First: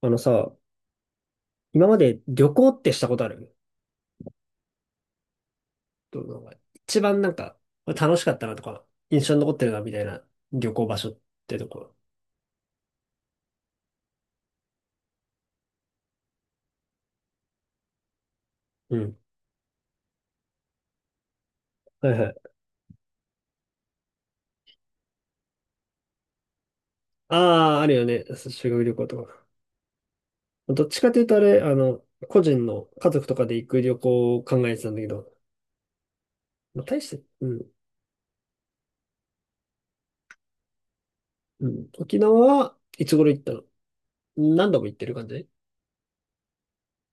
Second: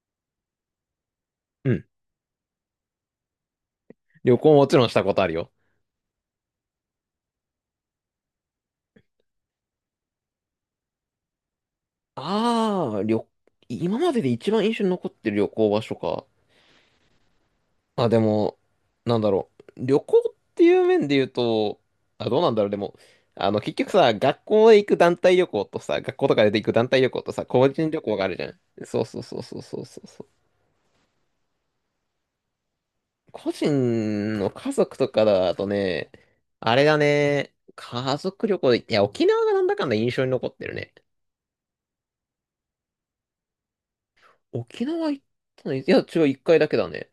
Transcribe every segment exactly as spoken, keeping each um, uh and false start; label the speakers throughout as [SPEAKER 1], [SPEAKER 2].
[SPEAKER 1] あのさ、
[SPEAKER 2] うん。
[SPEAKER 1] 今まで旅行ってしたことある？
[SPEAKER 2] 旅行もちろんしたことあるよ。
[SPEAKER 1] どう、なんか一番なんか楽しかったなとか、印象に残ってるなみたいな旅行場所ってとこ。
[SPEAKER 2] ああ、旅、今までで一番印象に残ってる旅行場所か。あ、でも、
[SPEAKER 1] うん。
[SPEAKER 2] なんだろう。旅行っていう面で言うと、
[SPEAKER 1] はい
[SPEAKER 2] あ、
[SPEAKER 1] は
[SPEAKER 2] どう
[SPEAKER 1] い。
[SPEAKER 2] なんだろう。でも、あの、結局さ、学校で行く団体旅行とさ、学校とかで行く団体旅行とさ、個
[SPEAKER 1] ああ、あ
[SPEAKER 2] 人
[SPEAKER 1] る
[SPEAKER 2] 旅
[SPEAKER 1] よ
[SPEAKER 2] 行
[SPEAKER 1] ね。
[SPEAKER 2] があるじ
[SPEAKER 1] そ
[SPEAKER 2] ゃ
[SPEAKER 1] う修学
[SPEAKER 2] ん。
[SPEAKER 1] 旅
[SPEAKER 2] そ
[SPEAKER 1] 行
[SPEAKER 2] うそう
[SPEAKER 1] と
[SPEAKER 2] そう
[SPEAKER 1] か。
[SPEAKER 2] そうそうそうそう。
[SPEAKER 1] どっちかというとあれ、あの、個人の家族とか
[SPEAKER 2] 個
[SPEAKER 1] で行く旅行
[SPEAKER 2] 人
[SPEAKER 1] を
[SPEAKER 2] の
[SPEAKER 1] 考
[SPEAKER 2] 家
[SPEAKER 1] えてたん
[SPEAKER 2] 族
[SPEAKER 1] だけ
[SPEAKER 2] とか
[SPEAKER 1] ど、
[SPEAKER 2] だとね、あ
[SPEAKER 1] まあ
[SPEAKER 2] れだ
[SPEAKER 1] 大して、う
[SPEAKER 2] ね、
[SPEAKER 1] ん。
[SPEAKER 2] 家族旅行で、いや、沖縄がなんだかんだ印象に残ってるね。
[SPEAKER 1] うん。沖縄はいつ頃行ったの？何度も
[SPEAKER 2] 沖
[SPEAKER 1] 行って
[SPEAKER 2] 縄
[SPEAKER 1] る
[SPEAKER 2] 行っ
[SPEAKER 1] 感じ？
[SPEAKER 2] たのい、いや、違う、一回だけだね。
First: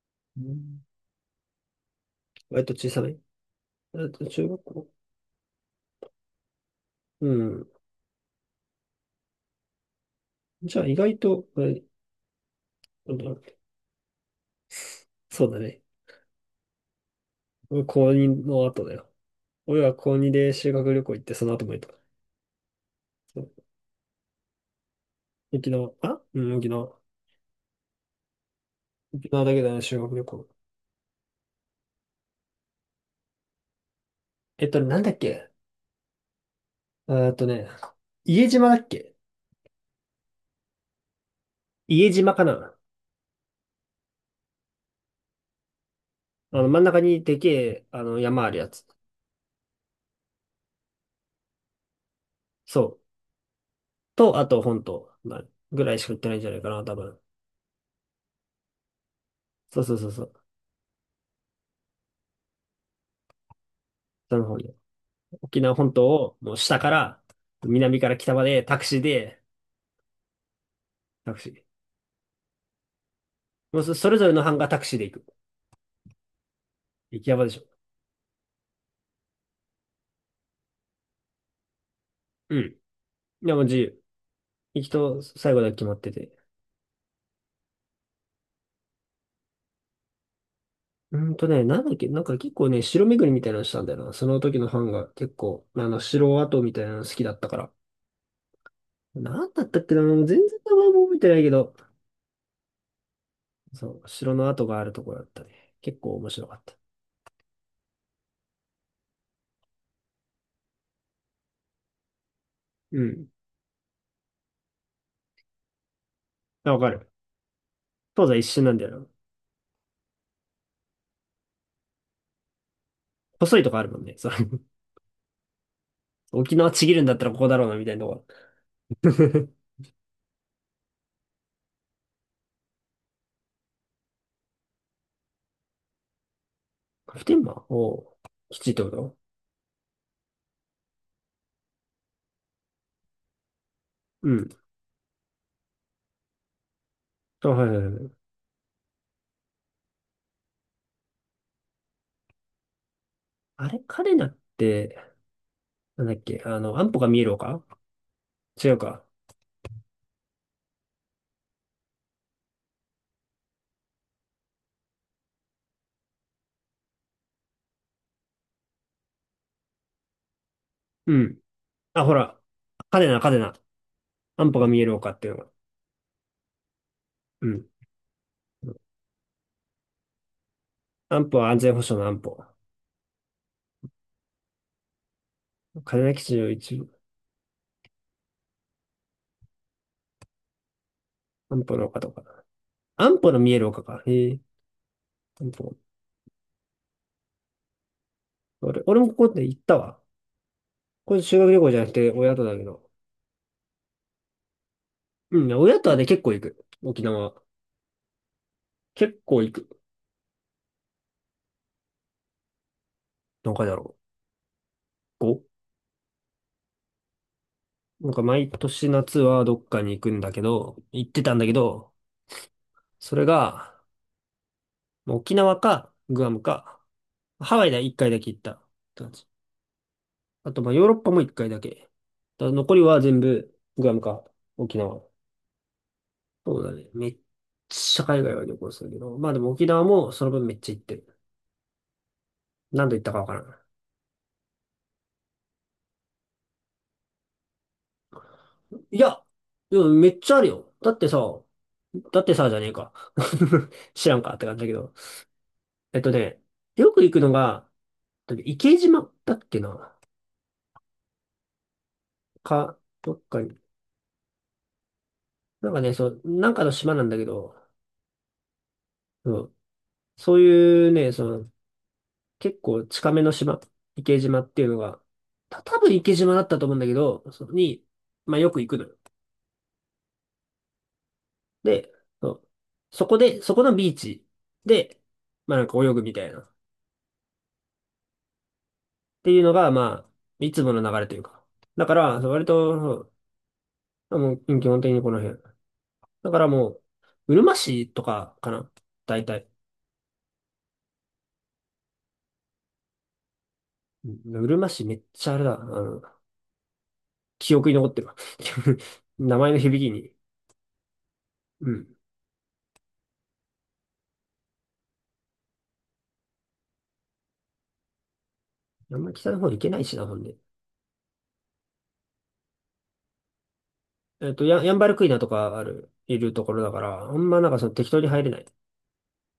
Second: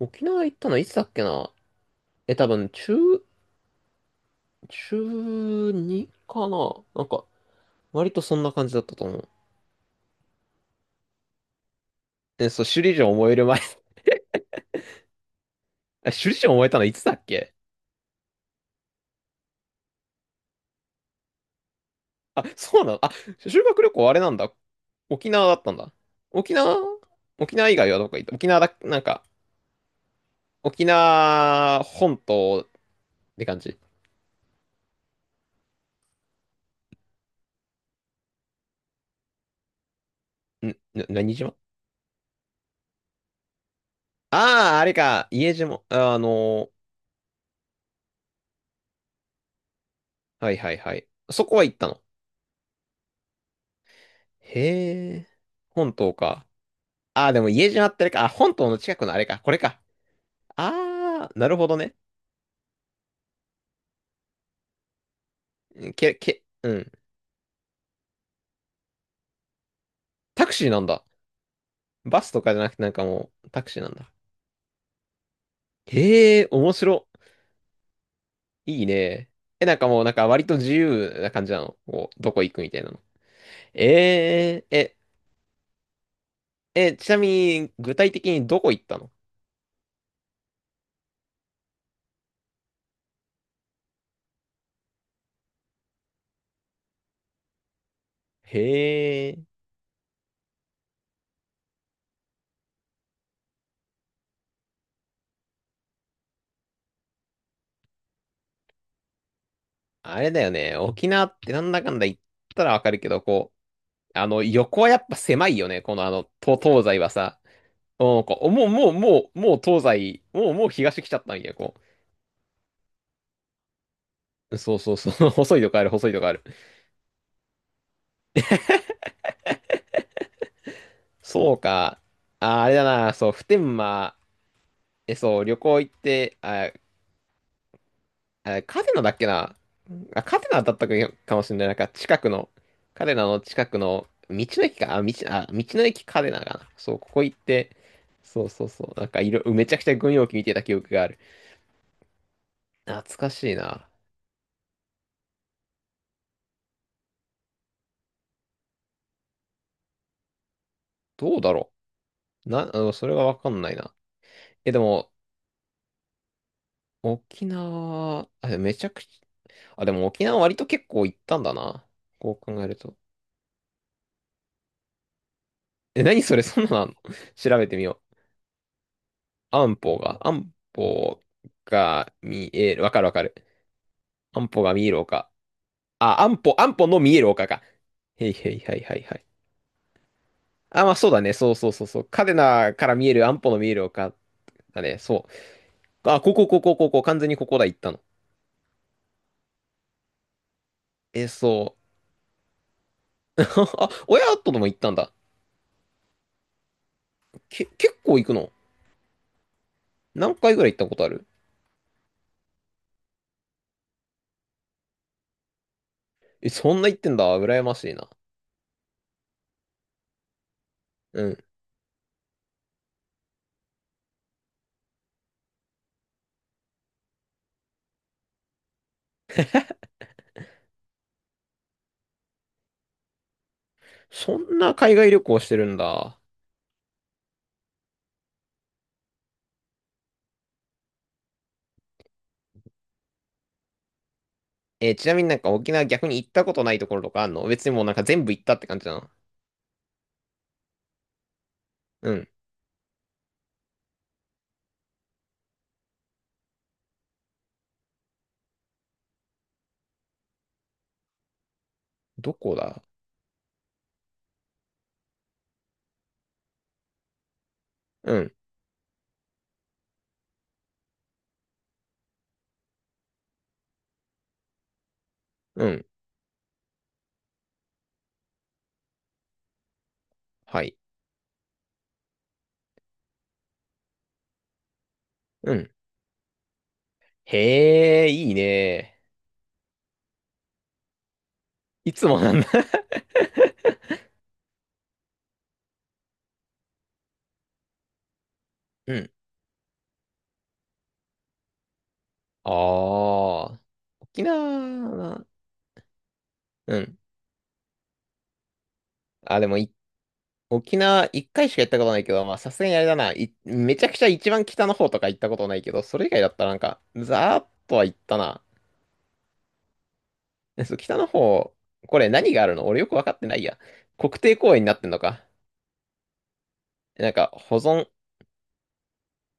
[SPEAKER 2] 沖
[SPEAKER 1] う
[SPEAKER 2] 縄行ったの
[SPEAKER 1] ん、
[SPEAKER 2] いつだっけな。え、多
[SPEAKER 1] 割
[SPEAKER 2] 分、
[SPEAKER 1] と小
[SPEAKER 2] 中、
[SPEAKER 1] さめえっと中学
[SPEAKER 2] 中
[SPEAKER 1] 校。
[SPEAKER 2] ちゅうにかななんか、
[SPEAKER 1] うん。
[SPEAKER 2] 割とそんな感じだったと思う。
[SPEAKER 1] じゃあ意外と、えっ
[SPEAKER 2] え、そう、首里城を燃える
[SPEAKER 1] と
[SPEAKER 2] 前。
[SPEAKER 1] そうだね。
[SPEAKER 2] あ、首里城を燃えたのいつだっけ。
[SPEAKER 1] 俺高にの後だよ。俺は高こうにで修学旅行行って、その後も行った。
[SPEAKER 2] あ、そうなの。あ、
[SPEAKER 1] そう、
[SPEAKER 2] 修学旅行あれなんだ。沖縄だっ
[SPEAKER 1] 沖
[SPEAKER 2] たんだ。
[SPEAKER 1] 縄、あうん、
[SPEAKER 2] 沖
[SPEAKER 1] 沖
[SPEAKER 2] 縄
[SPEAKER 1] 縄。
[SPEAKER 2] 沖縄以外はどこ行った？沖縄だ、なんか、
[SPEAKER 1] 沖縄だけだね、修学旅行。
[SPEAKER 2] 沖縄本島って感じ。
[SPEAKER 1] えっと、なんだっけ、えーっとね、家島だっけ？
[SPEAKER 2] ん、な、何島？
[SPEAKER 1] 家島かな。
[SPEAKER 2] ああー、あれか、家島。あの
[SPEAKER 1] あの、
[SPEAKER 2] ー
[SPEAKER 1] 真ん中にでけえ、あの、山あるやつ。
[SPEAKER 2] はいはいはい。そこは行ったの。
[SPEAKER 1] そう。と、あと、本島
[SPEAKER 2] へえ。
[SPEAKER 1] まあぐ
[SPEAKER 2] 本
[SPEAKER 1] らいしか
[SPEAKER 2] 島
[SPEAKER 1] 行ってないんじ
[SPEAKER 2] か。
[SPEAKER 1] ゃないかな、多分。
[SPEAKER 2] ああ、でも家島ってあれか。あ、本島の近くのあれか。これか。
[SPEAKER 1] そうそうそうそう。
[SPEAKER 2] ああ、なるほどね。
[SPEAKER 1] その方に。沖縄
[SPEAKER 2] う
[SPEAKER 1] 本
[SPEAKER 2] ん。
[SPEAKER 1] 島
[SPEAKER 2] け、
[SPEAKER 1] を、
[SPEAKER 2] け、
[SPEAKER 1] もう
[SPEAKER 2] う
[SPEAKER 1] 下か
[SPEAKER 2] ん。
[SPEAKER 1] ら、南から北まで、タクシーで、
[SPEAKER 2] タクシーなんだ。
[SPEAKER 1] タクシー。
[SPEAKER 2] バスとかじゃなくてなんかもうタクシ
[SPEAKER 1] もう
[SPEAKER 2] ーな
[SPEAKER 1] そ、
[SPEAKER 2] ん
[SPEAKER 1] そ
[SPEAKER 2] だ。
[SPEAKER 1] れぞれの班がタクシーで行く。
[SPEAKER 2] へえ、面白。
[SPEAKER 1] 行き山でしょ。
[SPEAKER 2] いいね。え、なんかもうなんか割と自由な感じなの？こう、どこ行
[SPEAKER 1] う
[SPEAKER 2] くみた
[SPEAKER 1] ん。
[SPEAKER 2] いなの。
[SPEAKER 1] でも自由。
[SPEAKER 2] えー、
[SPEAKER 1] 行き
[SPEAKER 2] え、
[SPEAKER 1] と最後だけ決まってて。
[SPEAKER 2] え、ちなみに具体的にどこ行ったの。
[SPEAKER 1] うーんとね、なんだっけ、なんか結構ね、城巡りみたいなのしたんだよな。その時のファンが結構、あの、城跡みたいなの好きだったから。
[SPEAKER 2] へえ。
[SPEAKER 1] なんだったっけな、もう全然名前も覚えてないけど、そう、城の跡があるところだったね。結構面白かった。
[SPEAKER 2] あれだよね。沖縄ってなんだかんだ言ったらわかる
[SPEAKER 1] う
[SPEAKER 2] けど、
[SPEAKER 1] ん。
[SPEAKER 2] こう、あの、横はやっぱ狭いよね。このあの、と
[SPEAKER 1] あ、わ
[SPEAKER 2] 東
[SPEAKER 1] か
[SPEAKER 2] 西は
[SPEAKER 1] る。
[SPEAKER 2] さ。うん。
[SPEAKER 1] 東西
[SPEAKER 2] こ
[SPEAKER 1] 一
[SPEAKER 2] う、
[SPEAKER 1] 瞬
[SPEAKER 2] もう、
[SPEAKER 1] なんだ
[SPEAKER 2] もう、
[SPEAKER 1] よな。
[SPEAKER 2] もう、もう東西、もう、もう東来ちゃったんや、こ
[SPEAKER 1] 細いとこあるもんね。そう。
[SPEAKER 2] う。そうそうそう。細いとこある、細いとこある。
[SPEAKER 1] 沖縄ちぎるんだったらここだろうな、みたいなとこ。
[SPEAKER 2] そうか。あ、あれだな。そう、普天間、え、そう、旅行行って、あ、
[SPEAKER 1] 普天間おう。き
[SPEAKER 2] あ
[SPEAKER 1] ついって
[SPEAKER 2] カ
[SPEAKER 1] こ
[SPEAKER 2] テナだ
[SPEAKER 1] と？
[SPEAKER 2] っけな。あ、カテナだったかもしれない。なんか、近くの、カテナの近くの、
[SPEAKER 1] う
[SPEAKER 2] 道
[SPEAKER 1] ん。
[SPEAKER 2] の駅か。あ、道、あ、道の駅カテナかな。そう、ここ行っ
[SPEAKER 1] あ、はいは
[SPEAKER 2] て、
[SPEAKER 1] いはい。
[SPEAKER 2] そうそうそう。なんか、いろ、めちゃくちゃ軍用機見てた記憶がある。懐かしい
[SPEAKER 1] あれ、
[SPEAKER 2] な。
[SPEAKER 1] 彼なって、なんだっけ、あの、安保が見える丘。違うか。
[SPEAKER 2] どうだろう。な、あの、それがわかんないな。え、でも、沖縄、あ、めちゃくちゃ、あ、でも沖縄割と結構
[SPEAKER 1] う
[SPEAKER 2] 行った
[SPEAKER 1] ん。
[SPEAKER 2] んだな、
[SPEAKER 1] あ、ほ
[SPEAKER 2] こ
[SPEAKER 1] ら、
[SPEAKER 2] う考えると。
[SPEAKER 1] カデナ、カデナ。安保が見える丘っていうのが。
[SPEAKER 2] え、何それ、そんなのあんの？
[SPEAKER 1] う
[SPEAKER 2] 調
[SPEAKER 1] ん。
[SPEAKER 2] べてみよう。安保が、安保
[SPEAKER 1] 安保は安全保障の
[SPEAKER 2] が
[SPEAKER 1] 安保。
[SPEAKER 2] 見える。わかるわかる。安保が見える丘。
[SPEAKER 1] 嘉手納
[SPEAKER 2] あ、
[SPEAKER 1] 基地
[SPEAKER 2] 安
[SPEAKER 1] の
[SPEAKER 2] 保、
[SPEAKER 1] 一
[SPEAKER 2] 安保
[SPEAKER 1] 部。
[SPEAKER 2] の見える丘か。へいへいはいはいはい。あ、まあそうだね。そう
[SPEAKER 1] 安
[SPEAKER 2] そう
[SPEAKER 1] 保
[SPEAKER 2] そ
[SPEAKER 1] の
[SPEAKER 2] う
[SPEAKER 1] 丘
[SPEAKER 2] そう。
[SPEAKER 1] とか。
[SPEAKER 2] 嘉手納から見え
[SPEAKER 1] 安
[SPEAKER 2] る
[SPEAKER 1] 保の
[SPEAKER 2] 安保
[SPEAKER 1] 見え
[SPEAKER 2] の
[SPEAKER 1] る
[SPEAKER 2] 見え
[SPEAKER 1] 丘
[SPEAKER 2] る
[SPEAKER 1] か。
[SPEAKER 2] 丘
[SPEAKER 1] へえ。
[SPEAKER 2] だね。そ
[SPEAKER 1] 安保。
[SPEAKER 2] う。あ、ここ、ここ、ここ、完全にここだ、行ったの。
[SPEAKER 1] 俺、俺もここで行ったわ。これ
[SPEAKER 2] え、
[SPEAKER 1] 修学旅行じ
[SPEAKER 2] そ
[SPEAKER 1] ゃなくて親とだけど。
[SPEAKER 2] う。あ、親とでも行ったんだ。
[SPEAKER 1] うん、親とはね、結構行く。沖縄。
[SPEAKER 2] け、結構行くの？
[SPEAKER 1] 結構行く。
[SPEAKER 2] 何回ぐらい行ったことある？
[SPEAKER 1] 何回だろう。ご、
[SPEAKER 2] え、そんな行ってんだ。羨ましいな。
[SPEAKER 1] なんか毎年夏はどっかに行くんだけど、行って
[SPEAKER 2] う
[SPEAKER 1] たん
[SPEAKER 2] ん。
[SPEAKER 1] だけど、それが、沖縄か、グアムか、ハワイでいっかいだけ行った。あと、まあ、ヨーロッパも一回だけ。だから残りは全部、グアムか、
[SPEAKER 2] そんな
[SPEAKER 1] 沖
[SPEAKER 2] 海
[SPEAKER 1] 縄。
[SPEAKER 2] 外旅行してるんだ。
[SPEAKER 1] そうだね。めっちゃ海外は旅行するけど。まあでも沖縄もその分めっちゃ行ってる。何度行ったかわからん。
[SPEAKER 2] えーちなみに、なんか沖縄逆に行ったことないところとかあんの？別にもうなんか全部行ったって感じだ
[SPEAKER 1] い
[SPEAKER 2] な。
[SPEAKER 1] や、でもめっちゃあるよ。だってさ、
[SPEAKER 2] う
[SPEAKER 1] だっ
[SPEAKER 2] ん。
[SPEAKER 1] てさ、じゃねえか。知らんかって感じだけど。えっとね、よく行くのが、池島だっけな。
[SPEAKER 2] どこ
[SPEAKER 1] か、
[SPEAKER 2] だ。
[SPEAKER 1] どっかに。なんかね、そう、なんかの島なんだけど、
[SPEAKER 2] うん。
[SPEAKER 1] うん、そういうね、その、結構近めの島、池島っていうのが、た
[SPEAKER 2] う
[SPEAKER 1] 多
[SPEAKER 2] ん。
[SPEAKER 1] 分池島だったと思うんだけど、そこに、まあよく行くのよ。
[SPEAKER 2] はい。
[SPEAKER 1] で、そう、そこで、そこのビーチで、
[SPEAKER 2] う
[SPEAKER 1] まあなん
[SPEAKER 2] ん。
[SPEAKER 1] か泳ぐみたいな。っ
[SPEAKER 2] へえ、いいね。
[SPEAKER 1] ていうのが、まあ、いつもの流れというか。だ
[SPEAKER 2] い
[SPEAKER 1] か
[SPEAKER 2] つも
[SPEAKER 1] ら、そう
[SPEAKER 2] なん
[SPEAKER 1] 割
[SPEAKER 2] だ。
[SPEAKER 1] と、そう、もう基本的にこの辺。だからもう、うるま市とかかな。
[SPEAKER 2] うん。
[SPEAKER 1] 大体。
[SPEAKER 2] ああ。
[SPEAKER 1] う
[SPEAKER 2] 沖
[SPEAKER 1] ん、うるま市めっ
[SPEAKER 2] 縄、
[SPEAKER 1] ちゃあれだ。あの、
[SPEAKER 2] うん。
[SPEAKER 1] 記憶に残ってるわ。名
[SPEAKER 2] あ、で
[SPEAKER 1] 前の
[SPEAKER 2] もい、
[SPEAKER 1] 響きに。
[SPEAKER 2] 沖縄一回しか行
[SPEAKER 1] う
[SPEAKER 2] ったこ
[SPEAKER 1] ん。
[SPEAKER 2] とないけど、まあさすがにあれだな。いめちゃくちゃ一番北の方とか行ったことないけど、それ以外だったらなんか、ざーっとは行ったな。
[SPEAKER 1] あんまり北の方行けないしな、ほんで。
[SPEAKER 2] え、そう、北の方、これ何があるの？俺よくわかってないや。国
[SPEAKER 1] えっ
[SPEAKER 2] 定
[SPEAKER 1] と、
[SPEAKER 2] 公
[SPEAKER 1] ヤ
[SPEAKER 2] 園
[SPEAKER 1] ン、
[SPEAKER 2] に
[SPEAKER 1] ヤ
[SPEAKER 2] な
[SPEAKER 1] ン
[SPEAKER 2] っ
[SPEAKER 1] バ
[SPEAKER 2] てん
[SPEAKER 1] ル
[SPEAKER 2] の
[SPEAKER 1] クイナ
[SPEAKER 2] か。
[SPEAKER 1] とかある、いるところだから、
[SPEAKER 2] な
[SPEAKER 1] あ
[SPEAKER 2] ん
[SPEAKER 1] ん
[SPEAKER 2] か、
[SPEAKER 1] まなん
[SPEAKER 2] 保
[SPEAKER 1] かその
[SPEAKER 2] 存。
[SPEAKER 1] 適当に入れない。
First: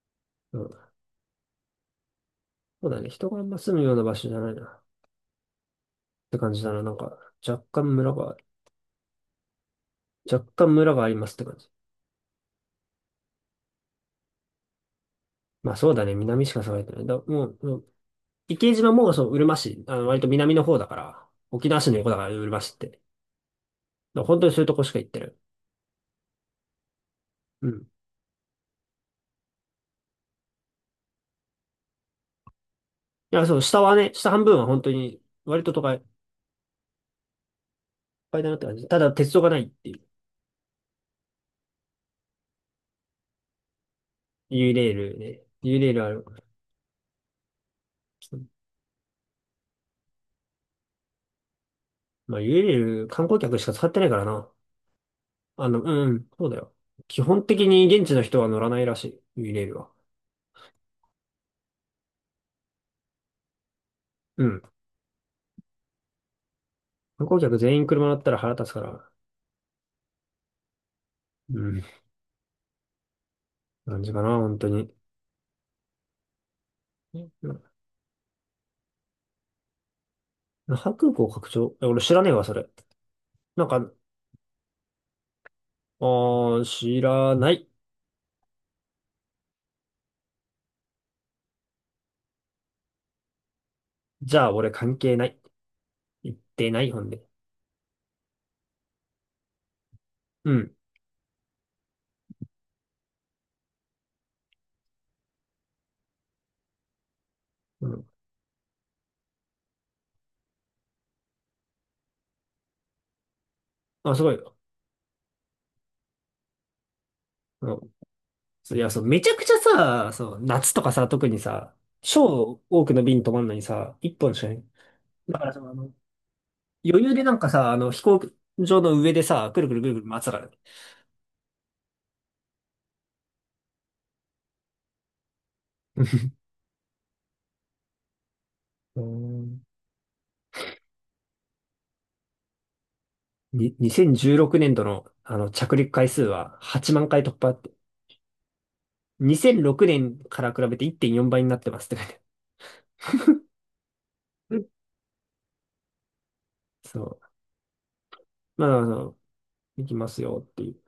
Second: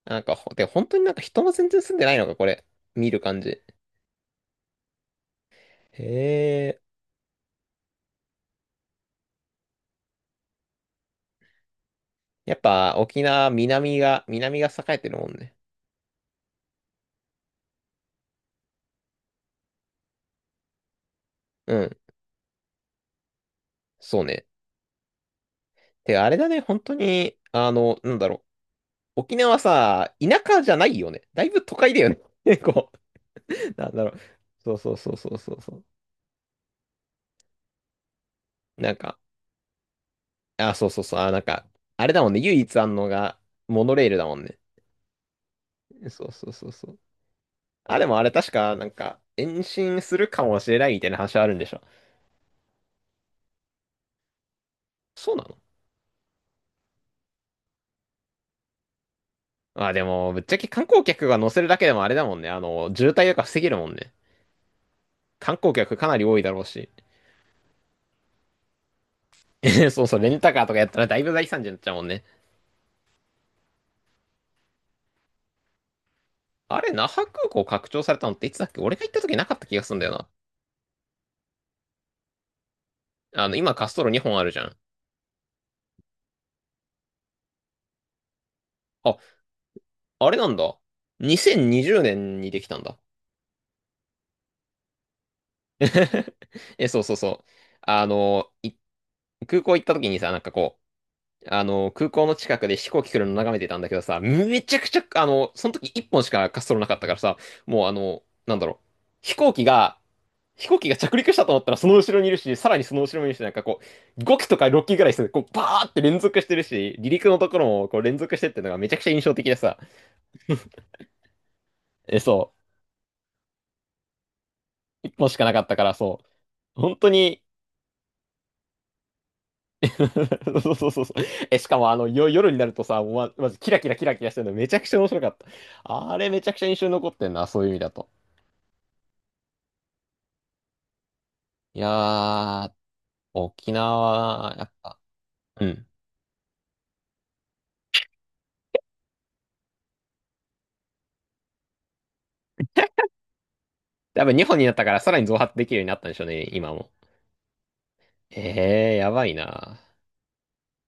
[SPEAKER 2] なんか、ほ
[SPEAKER 1] う
[SPEAKER 2] で、
[SPEAKER 1] ん。
[SPEAKER 2] 本当になんか人も全然住んでないのか、これ。
[SPEAKER 1] そうだね。
[SPEAKER 2] 見る
[SPEAKER 1] 人があ
[SPEAKER 2] 感
[SPEAKER 1] んま
[SPEAKER 2] じ。
[SPEAKER 1] 住むような場所じゃないなっ
[SPEAKER 2] へ
[SPEAKER 1] て感じだ
[SPEAKER 2] え。
[SPEAKER 1] な。なんか、若干村が、若干村がありますって感じ。
[SPEAKER 2] やっぱ、沖縄、南が、南が栄えてるもんね。
[SPEAKER 1] まあそうだね。南しか栄えてない。だ、もう、もう池島もそう、うるま市、あの、割と南の方だから、沖
[SPEAKER 2] う
[SPEAKER 1] 縄市
[SPEAKER 2] ん。
[SPEAKER 1] の横だから、うるま市って。だか
[SPEAKER 2] そ
[SPEAKER 1] ら
[SPEAKER 2] う
[SPEAKER 1] 本
[SPEAKER 2] ね。
[SPEAKER 1] 当にそういうとこしか行ってる。
[SPEAKER 2] て、あれだね、本当に、
[SPEAKER 1] う
[SPEAKER 2] あ
[SPEAKER 1] ん。
[SPEAKER 2] の、なんだろう。沖縄さ、田舎じゃないよね。だいぶ都会だよね。結構、
[SPEAKER 1] いや、そう、下
[SPEAKER 2] な
[SPEAKER 1] は
[SPEAKER 2] んだろ
[SPEAKER 1] ね、
[SPEAKER 2] う。
[SPEAKER 1] 下半分は
[SPEAKER 2] そう
[SPEAKER 1] 本当
[SPEAKER 2] そうそう
[SPEAKER 1] に、
[SPEAKER 2] そうそう
[SPEAKER 1] 割と
[SPEAKER 2] そ
[SPEAKER 1] 都
[SPEAKER 2] う。
[SPEAKER 1] 会いっぱいだなって感じ。
[SPEAKER 2] なん
[SPEAKER 1] ただ、
[SPEAKER 2] か、
[SPEAKER 1] 鉄道がないっていう。
[SPEAKER 2] あ、そうそうそう。あ、なんか、あれだもんね。唯一あんのが、モノレールだもんね。
[SPEAKER 1] ユーレールね。ユーレールある。
[SPEAKER 2] そうそうそうそう。あ、でもあれ確か、なんか、延伸するかもしれないみたいな話はあるんでしょ。
[SPEAKER 1] まあ、家でいる観光客しか使ってないからな。
[SPEAKER 2] そうなの？
[SPEAKER 1] あの、うん、そうだよ。基本的に現地の人は乗らないらしい、ユレール
[SPEAKER 2] ま
[SPEAKER 1] は。
[SPEAKER 2] あでも、ぶっちゃけ観光客が乗せるだけでもあれだもんね。あの、渋滞とか防げるもんね。
[SPEAKER 1] うん。
[SPEAKER 2] 観光客かなり多いだろうし。
[SPEAKER 1] 観光客全員車乗ったら腹立つから。
[SPEAKER 2] そうそう、レンタカーとかやったらだいぶ大
[SPEAKER 1] う
[SPEAKER 2] 惨事になっ
[SPEAKER 1] ん。
[SPEAKER 2] ちゃうもんね。
[SPEAKER 1] 感じかな、本当に。
[SPEAKER 2] あれ、那覇空
[SPEAKER 1] な、
[SPEAKER 2] 港拡張されたのっていつだっけ。俺が行った時なかった気がするんだよ
[SPEAKER 1] 那覇空港拡張？え、俺知らねえわ、それ。
[SPEAKER 2] な。あの、
[SPEAKER 1] なん
[SPEAKER 2] 今滑
[SPEAKER 1] か、
[SPEAKER 2] 走路にほんあるじゃん。
[SPEAKER 1] あー、知らない。
[SPEAKER 2] あ、あれなんだ。にせんにじゅうねんにじゅうねんにできたんだ。
[SPEAKER 1] じゃあ、俺関係ない。言っ てな
[SPEAKER 2] え、
[SPEAKER 1] い、
[SPEAKER 2] そ
[SPEAKER 1] ほ
[SPEAKER 2] う
[SPEAKER 1] ん
[SPEAKER 2] そう
[SPEAKER 1] で。
[SPEAKER 2] そう。あの、い空港行った時にさ、なん
[SPEAKER 1] う
[SPEAKER 2] か
[SPEAKER 1] ん。
[SPEAKER 2] こあの、空港の近くで飛行機来るの眺めてたんだけどさ、めちゃくちゃ、あの、その時いっぽんしか滑走路なかったからさ、も
[SPEAKER 1] う
[SPEAKER 2] うあ
[SPEAKER 1] ん。
[SPEAKER 2] の、なんだろう、飛行機が、飛行機が着陸したと思ったらその後ろにいるし、さらにその後ろにいるし、なんかこ
[SPEAKER 1] あ、す
[SPEAKER 2] う、
[SPEAKER 1] ごい
[SPEAKER 2] ご機
[SPEAKER 1] よ。
[SPEAKER 2] とかろっ機ぐらいする、こう、バーって連続してるし、離陸のところ
[SPEAKER 1] う
[SPEAKER 2] も
[SPEAKER 1] ん。
[SPEAKER 2] こう連続してっての
[SPEAKER 1] そ
[SPEAKER 2] が
[SPEAKER 1] うい
[SPEAKER 2] め
[SPEAKER 1] や、
[SPEAKER 2] ちゃ
[SPEAKER 1] そ
[SPEAKER 2] く
[SPEAKER 1] う、
[SPEAKER 2] ちゃ印
[SPEAKER 1] めち
[SPEAKER 2] 象
[SPEAKER 1] ゃく
[SPEAKER 2] 的
[SPEAKER 1] ち
[SPEAKER 2] で
[SPEAKER 1] ゃ
[SPEAKER 2] さ、
[SPEAKER 1] さ、そう、夏とかさ、特にさ、
[SPEAKER 2] え、そ
[SPEAKER 1] 超多くの便止まんのにさ、一本しかない。
[SPEAKER 2] う、いっぽんし
[SPEAKER 1] だか
[SPEAKER 2] か
[SPEAKER 1] ら
[SPEAKER 2] な
[SPEAKER 1] そ
[SPEAKER 2] かったか
[SPEAKER 1] の、
[SPEAKER 2] ら、そう。本
[SPEAKER 1] 余
[SPEAKER 2] 当
[SPEAKER 1] 裕でなん
[SPEAKER 2] に。
[SPEAKER 1] かさ、あの、飛行場の上でさ、くるくるくるくる回ってたからね。
[SPEAKER 2] そうそうそうそう。え、しかもあの、よ、夜になるとさ、もうま、まずキラキラキラキラしてるのめちゃくちゃ面白かった。あれめちゃくちゃ印象に残ってんな、そういう意味だと。
[SPEAKER 1] うん。
[SPEAKER 2] いやー、沖
[SPEAKER 1] に2016
[SPEAKER 2] 縄、やっ
[SPEAKER 1] 年度
[SPEAKER 2] ぱ、
[SPEAKER 1] の、あの
[SPEAKER 2] う
[SPEAKER 1] 着
[SPEAKER 2] ん。
[SPEAKER 1] 陸回数ははちまん回突破って。にせんろくねんから比べていってんよんばいになってますって書いて
[SPEAKER 2] 多分日
[SPEAKER 1] あ
[SPEAKER 2] 本
[SPEAKER 1] る。うん、
[SPEAKER 2] になったからさらに増発できるようになったんでしょうね、今も。
[SPEAKER 1] そう。まあ、あ
[SPEAKER 2] ええー、や
[SPEAKER 1] の、
[SPEAKER 2] ばいな。
[SPEAKER 1] 行きますよっていう。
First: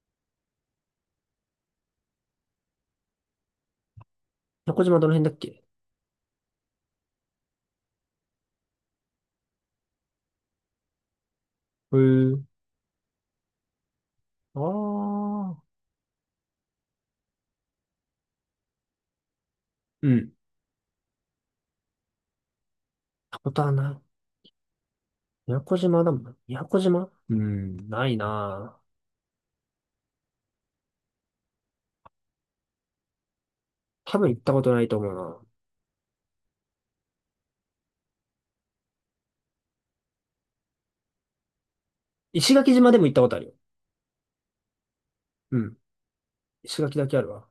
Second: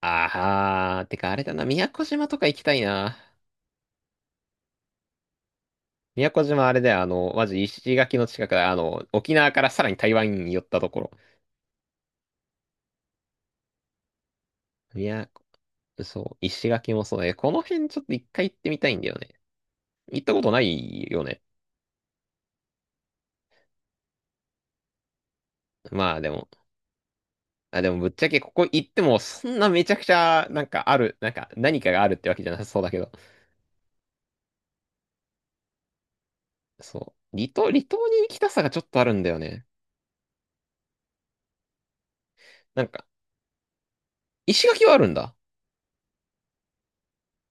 [SPEAKER 2] あー、てかあれだな、宮古島とか行きたいな。
[SPEAKER 1] 宮古島どの辺だっけ？
[SPEAKER 2] 宮古島あれだよ、あの、マジ石垣の近くだ、あの、沖縄からさらに台湾に寄ったところ。
[SPEAKER 1] へえ。あ
[SPEAKER 2] 宮
[SPEAKER 1] あ。
[SPEAKER 2] 古、そう、石垣もそうだね。この辺ちょっと一回行ってみたいんだよね。
[SPEAKER 1] うん。
[SPEAKER 2] 行っ
[SPEAKER 1] 行っ
[SPEAKER 2] たことないよね。
[SPEAKER 1] たことはない。宮古島だ
[SPEAKER 2] ま
[SPEAKER 1] も
[SPEAKER 2] あ
[SPEAKER 1] ん
[SPEAKER 2] で
[SPEAKER 1] な。
[SPEAKER 2] も、
[SPEAKER 1] 宮古島、う
[SPEAKER 2] あ、
[SPEAKER 1] ん、
[SPEAKER 2] でも
[SPEAKER 1] な
[SPEAKER 2] ぶっ
[SPEAKER 1] い
[SPEAKER 2] ちゃけここ行
[SPEAKER 1] なぁ。
[SPEAKER 2] ってもそんなめちゃくちゃなんかある、なんか何かがあるってわけじゃなさそうだけど。
[SPEAKER 1] 多分行ったことないと思うな。
[SPEAKER 2] そう。離島、離島に行きたさがちょっとあるんだよね。
[SPEAKER 1] 石垣
[SPEAKER 2] なん
[SPEAKER 1] 島でも
[SPEAKER 2] か、
[SPEAKER 1] 行ったことあるよ。
[SPEAKER 2] 石垣はあるんだ。
[SPEAKER 1] うん。石垣だけあるわ。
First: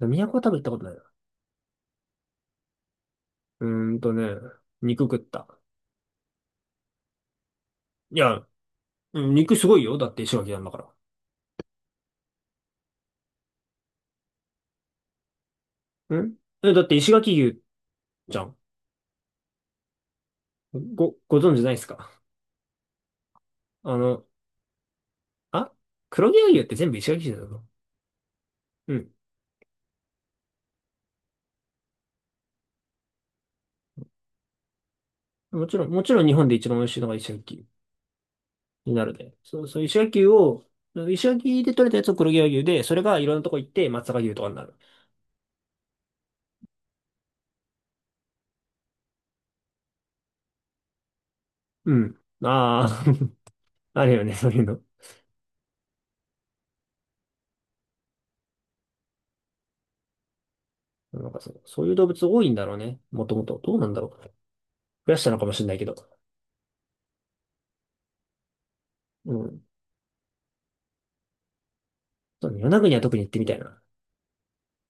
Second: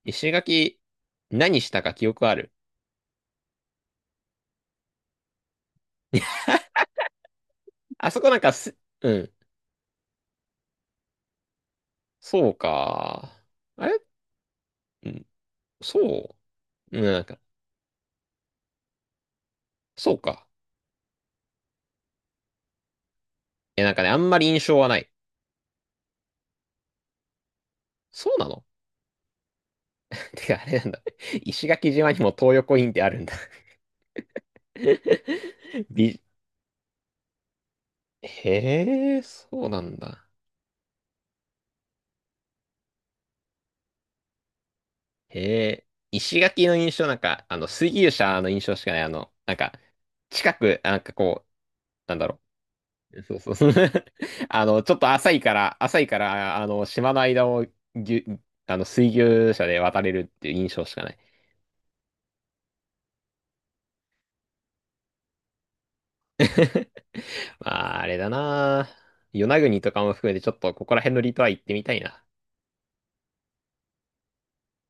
[SPEAKER 1] 都は
[SPEAKER 2] 石
[SPEAKER 1] 多分行ったこ
[SPEAKER 2] 垣、
[SPEAKER 1] とないな。
[SPEAKER 2] 何したか記憶ある。
[SPEAKER 1] うーんとね、肉食った。
[SPEAKER 2] あ
[SPEAKER 1] い
[SPEAKER 2] そこなん
[SPEAKER 1] や、
[SPEAKER 2] かす、う
[SPEAKER 1] う
[SPEAKER 2] ん。
[SPEAKER 1] ん肉すごいよ。だって石垣なんだか
[SPEAKER 2] そうか。あれ、うん。
[SPEAKER 1] ら。ん、
[SPEAKER 2] そ
[SPEAKER 1] え、だって
[SPEAKER 2] う。うん、
[SPEAKER 1] 石
[SPEAKER 2] なんか、
[SPEAKER 1] 垣牛じゃん。
[SPEAKER 2] そうか。
[SPEAKER 1] ご、ご存知ないですか？
[SPEAKER 2] え、なん
[SPEAKER 1] あ
[SPEAKER 2] かね、あ
[SPEAKER 1] の、
[SPEAKER 2] んまり印象はない。
[SPEAKER 1] あ黒毛和牛って全部石垣牛だぞ。
[SPEAKER 2] そうなの？
[SPEAKER 1] うん。
[SPEAKER 2] てか、あれなんだ。石垣島にも東横インってあるんだ。
[SPEAKER 1] もちろん、もち
[SPEAKER 2] び、
[SPEAKER 1] ろん日本で一番美味しいのが石垣牛になる
[SPEAKER 2] へえ、
[SPEAKER 1] で。そ
[SPEAKER 2] そ
[SPEAKER 1] う、
[SPEAKER 2] う
[SPEAKER 1] そ
[SPEAKER 2] な
[SPEAKER 1] う、
[SPEAKER 2] ん
[SPEAKER 1] 石垣牛
[SPEAKER 2] だ。
[SPEAKER 1] を、石垣で取れたやつを黒毛和牛で、それがいろんなとこ行って松阪牛とかになる。
[SPEAKER 2] へえ、石垣の印象なんか、あの、水牛車の印象しかない。あの、なんか、近く、なんかこう、
[SPEAKER 1] う
[SPEAKER 2] な
[SPEAKER 1] ん。
[SPEAKER 2] んだろ
[SPEAKER 1] あ
[SPEAKER 2] う。そうそうそう。
[SPEAKER 1] あ、あるよね、そういう
[SPEAKER 2] あ
[SPEAKER 1] の。
[SPEAKER 2] の、ちょっと浅いから、浅いから、あの、島の間をぎゅ、あの、水牛車で渡れるっていう印象しかない。
[SPEAKER 1] なんかそう、そういう動物多いんだろうね。もともと。どうなんだろう。増やしたのかもしれないけど。
[SPEAKER 2] まあ、あれだな。
[SPEAKER 1] う
[SPEAKER 2] 与那
[SPEAKER 1] ん、
[SPEAKER 2] 国とかも含めて、ちょっとここら辺の離島は行ってみたいな。
[SPEAKER 1] そうね、与那国は特に行ってみたいな。